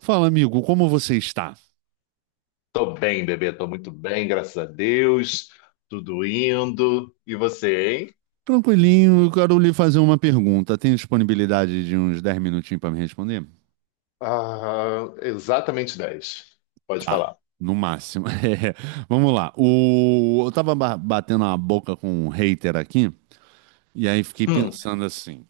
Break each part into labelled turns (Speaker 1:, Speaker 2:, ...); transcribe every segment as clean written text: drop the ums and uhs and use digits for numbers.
Speaker 1: Fala, amigo, como você está?
Speaker 2: Tô bem, bebê, tô muito bem, graças a Deus. Tudo indo. E você, hein?
Speaker 1: Tranquilinho, eu quero lhe fazer uma pergunta. Tem disponibilidade de uns 10 minutinhos para me responder?
Speaker 2: Ah, exatamente 10. Pode
Speaker 1: Tá,
Speaker 2: falar.
Speaker 1: no máximo. É, vamos lá. Eu tava batendo a boca com um hater aqui, e aí fiquei
Speaker 2: Hum,
Speaker 1: pensando assim.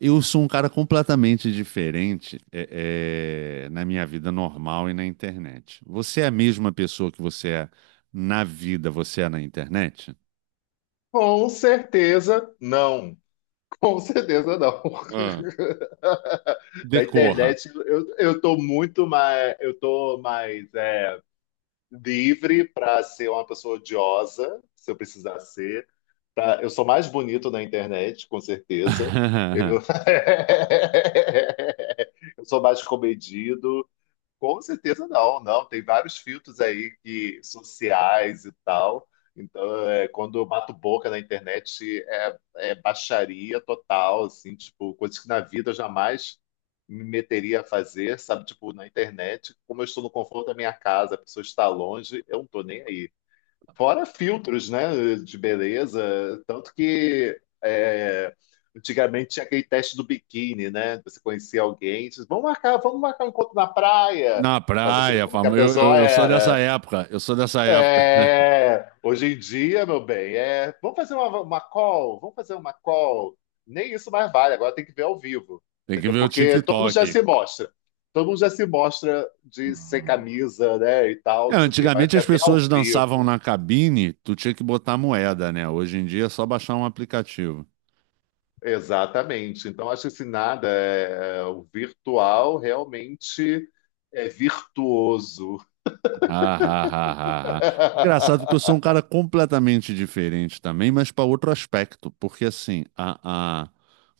Speaker 1: Eu sou um cara completamente diferente na minha vida normal e na internet. Você é a mesma pessoa que você é na vida, você é na internet?
Speaker 2: com certeza não. Com certeza não.
Speaker 1: Ah.
Speaker 2: Da
Speaker 1: Decorra.
Speaker 2: internet eu tô muito mais, eu tô mais livre para ser uma pessoa odiosa, se eu precisar ser. Tá? Eu sou mais bonito na internet, com certeza. Eu, eu sou mais comedido. Com certeza não, não. Tem vários filtros aí que sociais e tal. Então, quando eu bato boca na internet, é baixaria total, assim, tipo, coisas que na vida eu jamais me meteria a fazer, sabe? Tipo, na internet, como eu estou no conforto da minha casa, a pessoa está longe, eu não estou nem aí. Fora filtros, né, de beleza, tanto que antigamente tinha aquele teste do biquíni, né? Você conhecia alguém, diz, vamos marcar um encontro na praia,
Speaker 1: Na
Speaker 2: para você ver
Speaker 1: praia,
Speaker 2: como que a
Speaker 1: fama. Eu,
Speaker 2: pessoa
Speaker 1: eu, eu sou dessa
Speaker 2: era.
Speaker 1: época. Eu sou dessa época.
Speaker 2: É, hoje em dia, meu bem, é, vamos fazer uma call. Nem isso mais vale, agora tem que ver ao vivo,
Speaker 1: Tem que
Speaker 2: entendeu?
Speaker 1: ver o
Speaker 2: Porque todo mundo já
Speaker 1: TikTok.
Speaker 2: se mostra. Todo mundo já se mostra de sem camisa, né, e tal,
Speaker 1: É,
Speaker 2: não sei o quê, mas eu
Speaker 1: antigamente as
Speaker 2: quero ver ao
Speaker 1: pessoas dançavam
Speaker 2: vivo.
Speaker 1: na cabine, tu tinha que botar moeda, né? Hoje em dia é só baixar um aplicativo.
Speaker 2: Exatamente. Então, acho que esse nada o virtual realmente é virtuoso.
Speaker 1: Ah, ah, ah, ah, ah. Engraçado porque eu sou um cara completamente diferente também, mas para outro aspecto. Porque assim,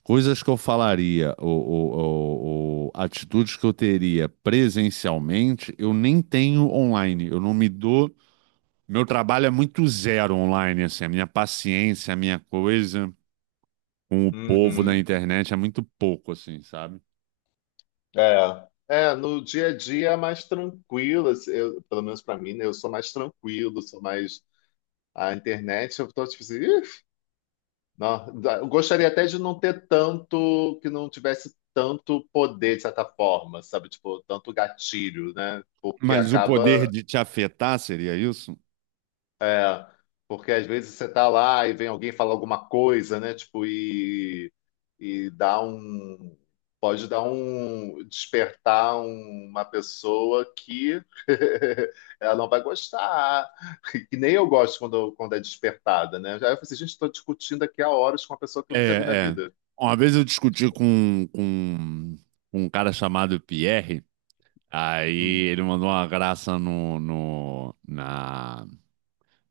Speaker 1: coisas que eu falaria, ou atitudes que eu teria presencialmente, eu nem tenho online. Eu não me dou. Meu trabalho é muito zero online, assim. A minha paciência, a minha coisa com o povo da
Speaker 2: Uhum.
Speaker 1: internet é muito pouco, assim, sabe?
Speaker 2: É. É, no dia a dia é mais tranquilo, assim, eu- pelo menos para mim, né? Eu sou mais tranquilo, sou mais. A internet, eu tô tipo assim, "Ih, não, dá- eu gostaria até de não ter tanto, que não tivesse tanto poder, de certa forma, sabe? Tipo, tanto gatilho, né? Porque
Speaker 1: Mas o poder
Speaker 2: acaba.
Speaker 1: de te afetar seria isso?
Speaker 2: É, porque às vezes você tá lá e vem alguém falar alguma coisa, né? Tipo, e dá um. Pode dar um. Despertar um- uma pessoa que ela não vai gostar. Que nem eu gosto quando é despertada, né? Aí eu falei assim, gente, estou discutindo aqui há horas com uma pessoa que eu nunca vi na
Speaker 1: É, é.
Speaker 2: vida.
Speaker 1: Uma vez eu discuti com um cara chamado Pierre, aí
Speaker 2: Uhum.
Speaker 1: ele mandou uma graça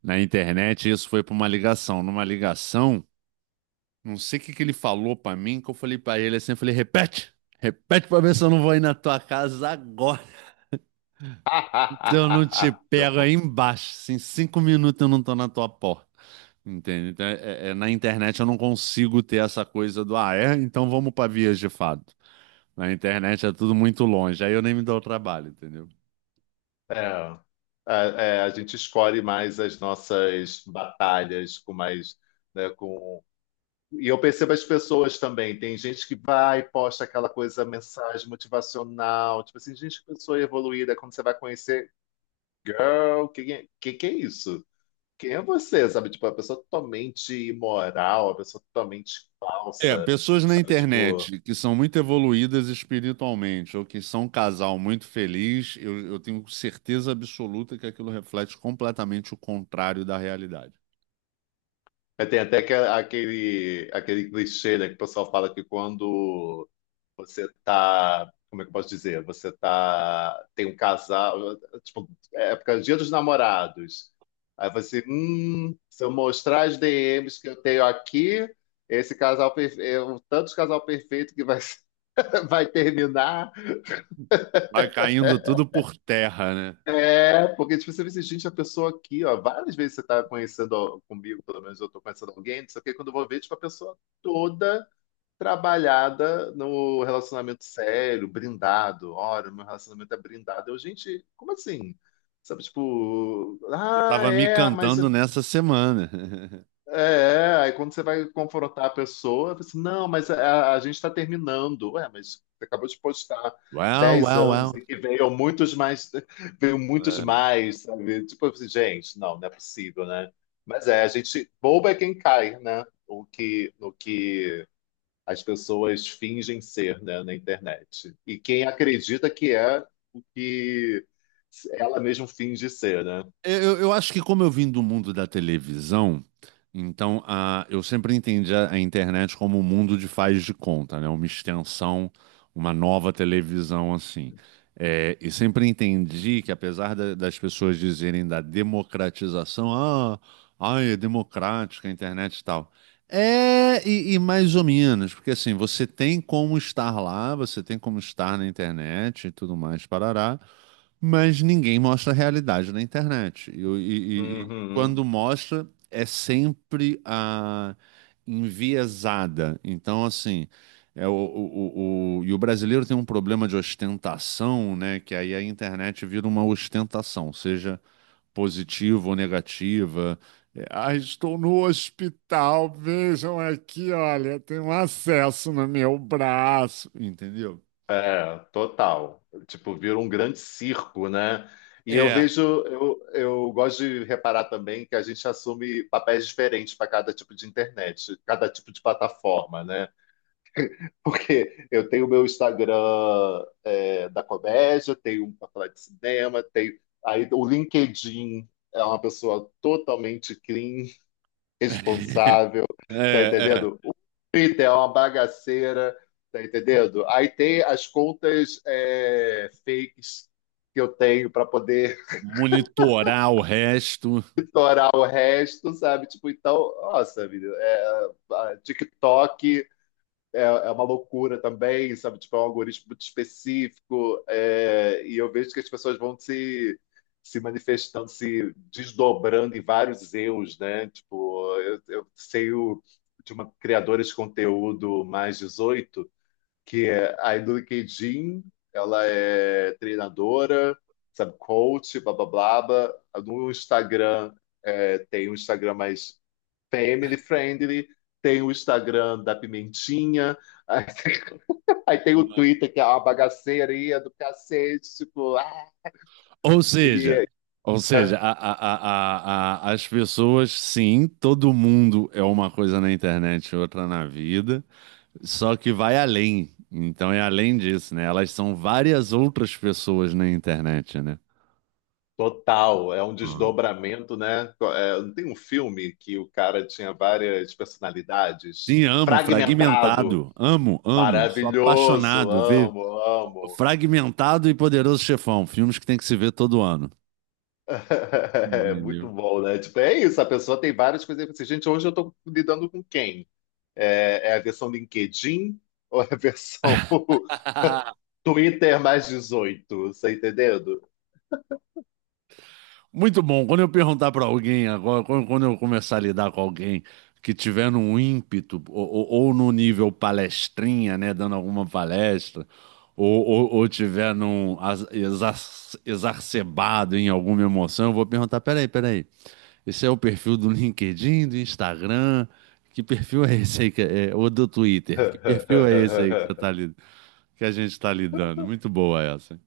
Speaker 1: na internet e isso foi para uma ligação. Numa ligação, não sei o que que ele falou para mim, que eu falei para ele assim, eu falei, repete, repete para ver se eu não vou ir na tua casa agora. Se eu não te pego aí embaixo, assim, 5 minutos eu não tô na tua porta. Entende? Então, na internet eu não consigo ter essa coisa do, ah, é? Então vamos para vias de fato. Na internet é tudo muito longe, aí eu nem me dou o trabalho, entendeu?
Speaker 2: É. É, é, a gente escolhe mais as nossas batalhas com mais, né, com E eu percebo as pessoas também. Tem gente que vai e posta aquela coisa, mensagem motivacional. Tipo assim, gente, que pessoa evoluída. Quando você vai conhecer, girl, que é isso? Quem é você? Sabe? Tipo, a pessoa totalmente imoral, a pessoa totalmente
Speaker 1: É,
Speaker 2: falsa.
Speaker 1: pessoas na
Speaker 2: Sabe? Tipo,
Speaker 1: internet que são muito evoluídas espiritualmente ou que são um casal muito feliz, eu tenho certeza absoluta que aquilo reflete completamente o contrário da realidade.
Speaker 2: é, tem até aquele, aquele clichê, né, que o pessoal fala que quando você tá, como é que eu posso dizer? Você tá, tem um casal, tipo, época, Dia dos Namorados. Aí você, se eu mostrar as DMs que eu tenho aqui, esse casal perfeito, tanto de casal perfeito que vai, vai terminar.
Speaker 1: Vai caindo tudo por terra, né?
Speaker 2: É, porque tipo, você vê assim, gente, a pessoa aqui, ó, várias vezes você tá conhecendo ó, comigo, pelo menos eu tô conhecendo alguém, não sei o que, quando eu vou ver, tipo, a pessoa toda trabalhada no relacionamento sério, brindado. Ora, meu relacionamento é brindado. Eu, gente, como assim? Sabe, tipo,
Speaker 1: Você
Speaker 2: ah,
Speaker 1: tava me
Speaker 2: é, mas. É,
Speaker 1: cantando nessa semana.
Speaker 2: é. Aí quando você vai confrontar a pessoa, você, não, mas a gente está terminando. Ué, mas você acabou de postar
Speaker 1: Well,
Speaker 2: 10
Speaker 1: well,
Speaker 2: anos e que veio muitos mais, veio muitos
Speaker 1: uau.
Speaker 2: mais, sabe? Tipo assim, gente, não, não é possível, né? Mas é, a gente, bobo é quem cai, né? O que as pessoas fingem ser, né, na internet. E quem acredita que é o que ela mesma finge ser, né?
Speaker 1: É, eu acho que como eu vim do mundo da televisão, então a, eu sempre entendi a internet como um mundo de faz de conta, né? Uma extensão, uma nova televisão assim. É, e sempre entendi que apesar das pessoas dizerem da democratização, ah, ai, é democrática a internet e tal. É, e mais ou menos, porque assim, você tem como estar lá, você tem como estar na internet e tudo mais, parará. Mas ninguém mostra a realidade na internet. E, e
Speaker 2: Uhum.
Speaker 1: quando mostra, é sempre a enviesada. Então, assim, é o, o, e o brasileiro tem um problema de ostentação, né? Que aí a internet vira uma ostentação, seja positiva ou negativa. É, ah, estou no hospital, vejam aqui, olha, tem um acesso no meu braço, entendeu?
Speaker 2: É, total. Tipo, vira um grande circo, né? E eu
Speaker 1: É.
Speaker 2: vejo, eu gosto de reparar também que a gente assume papéis diferentes para cada tipo de internet, cada tipo de plataforma, né? Porque eu tenho o meu Instagram da comédia, tenho um pra falar de cinema, tenho. Aí o LinkedIn é uma pessoa totalmente clean, responsável, tá
Speaker 1: É,
Speaker 2: entendendo? O Twitter é uma bagaceira, tá entendendo? Aí tem as contas é, fakes que eu tenho para poder
Speaker 1: monitorar o resto.
Speaker 2: orar o resto, sabe? Tipo, então, nossa, vida, é, a TikTok. É, é uma loucura também, sabe? Tipo, é um algoritmo muito específico, é, e eu vejo que as pessoas vão se manifestando, se desdobrando em vários eus, né? Tipo, eu sei o, de uma criadora de conteúdo mais 18, que é a LinkedIn, ela é treinadora, sabe, coach, blá blá blá. Blá. No Instagram, é, tem um Instagram mais Family Friendly, tem o Instagram da Pimentinha, aí, aí tem o Twitter, que é uma bagaceirinha do cacete, tipo, ah,
Speaker 1: Ou
Speaker 2: e
Speaker 1: seja,
Speaker 2: é
Speaker 1: ou seja, as pessoas, sim, todo mundo é uma coisa na internet e outra na vida, só que vai além. Então é além disso, né? Elas são várias outras pessoas na internet, né?
Speaker 2: total, é um
Speaker 1: Hum.
Speaker 2: desdobramento, né? É, não tem um filme que o cara tinha várias personalidades?
Speaker 1: Sim, amo,
Speaker 2: Fragmentado,
Speaker 1: fragmentado. Amo, amo. Sou
Speaker 2: maravilhoso,
Speaker 1: apaixonado. Ver
Speaker 2: amo, amo.
Speaker 1: Fragmentado e Poderoso Chefão, filmes que tem que se ver todo ano.
Speaker 2: É muito
Speaker 1: Entendeu?
Speaker 2: bom, né? Tipo, é isso, a pessoa tem várias coisas. Assim, gente, hoje eu tô lidando com quem? É, é a versão LinkedIn ou é a versão Twitter mais 18, você entendendo?
Speaker 1: Muito bom. Quando eu perguntar para alguém agora, quando eu começar a lidar com alguém que tiver num ímpeto ou no nível palestrinha, né, dando alguma palestra, ou tiver num exacerbado em alguma emoção, eu vou perguntar: peraí, peraí, esse é o perfil do LinkedIn, do Instagram? Que perfil é esse aí? Que é, é, ou do Twitter? Que perfil é esse aí que você tá, que a gente está lidando? Muito boa essa.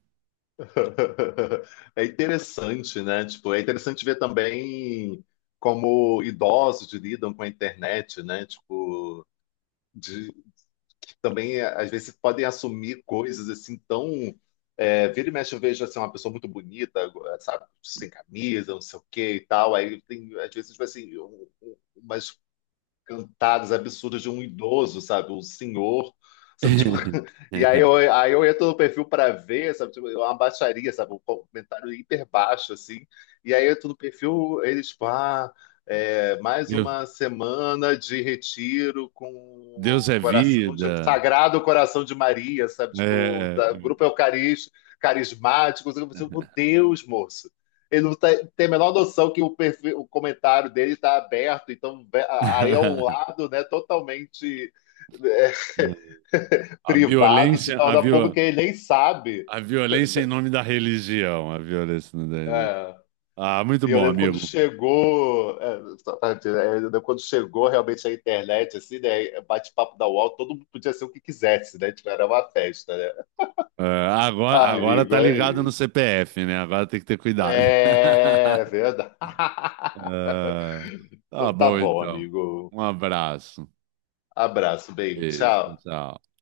Speaker 2: É interessante, né? Tipo, é interessante ver também como idosos lidam com a internet, né? Tipo, de, que também às vezes podem assumir coisas assim tão é, vira e mexe, eu vejo assim, uma pessoa muito bonita, sabe, sem camisa, não sei o quê e tal. Aí tem, às vezes, tipo assim, umas cantadas absurdas de um idoso, sabe? Um senhor, sabe? Tipo, e aí eu entro no perfil para ver, sabe? Tipo, é uma baixaria, sabe? Um comentário hiper baixo, assim. E aí eu entro no perfil, eles, tipo, ah, é, mais
Speaker 1: Deus,
Speaker 2: uma semana de retiro com
Speaker 1: Deus
Speaker 2: o
Speaker 1: é
Speaker 2: coração de,
Speaker 1: vida.
Speaker 2: sagrado coração de Maria, sabe? Tipo,
Speaker 1: É,
Speaker 2: da, grupo eucarístico, carismático. Sabe? Eu, falei, Meu Deus, moço, ele não tá, tem a menor noção que o, perfil, o comentário dele está aberto, então aí é um lado né, totalmente é,
Speaker 1: a
Speaker 2: privado, se
Speaker 1: violência, a,
Speaker 2: torna
Speaker 1: viol,
Speaker 2: público e ele nem sabe.
Speaker 1: a violência em nome da religião, a violência em nome da religião.
Speaker 2: É.
Speaker 1: Ah, muito
Speaker 2: E eu
Speaker 1: bom,
Speaker 2: lembro quando
Speaker 1: amigo.
Speaker 2: chegou, realmente a internet, assim, né? Bate-papo da UOL, todo mundo podia ser o que quisesse, né? Tipo, era uma festa, né?
Speaker 1: É,
Speaker 2: Ai,
Speaker 1: agora
Speaker 2: amigo,
Speaker 1: tá ligado no
Speaker 2: aí.
Speaker 1: CPF, né? Agora tem que ter cuidado.
Speaker 2: É é verdade.
Speaker 1: É, tá
Speaker 2: Então tá
Speaker 1: bom,
Speaker 2: bom,
Speaker 1: então.
Speaker 2: amigo.
Speaker 1: Um abraço.
Speaker 2: Abraço, bem,
Speaker 1: Beijo,
Speaker 2: tchau.
Speaker 1: tchau.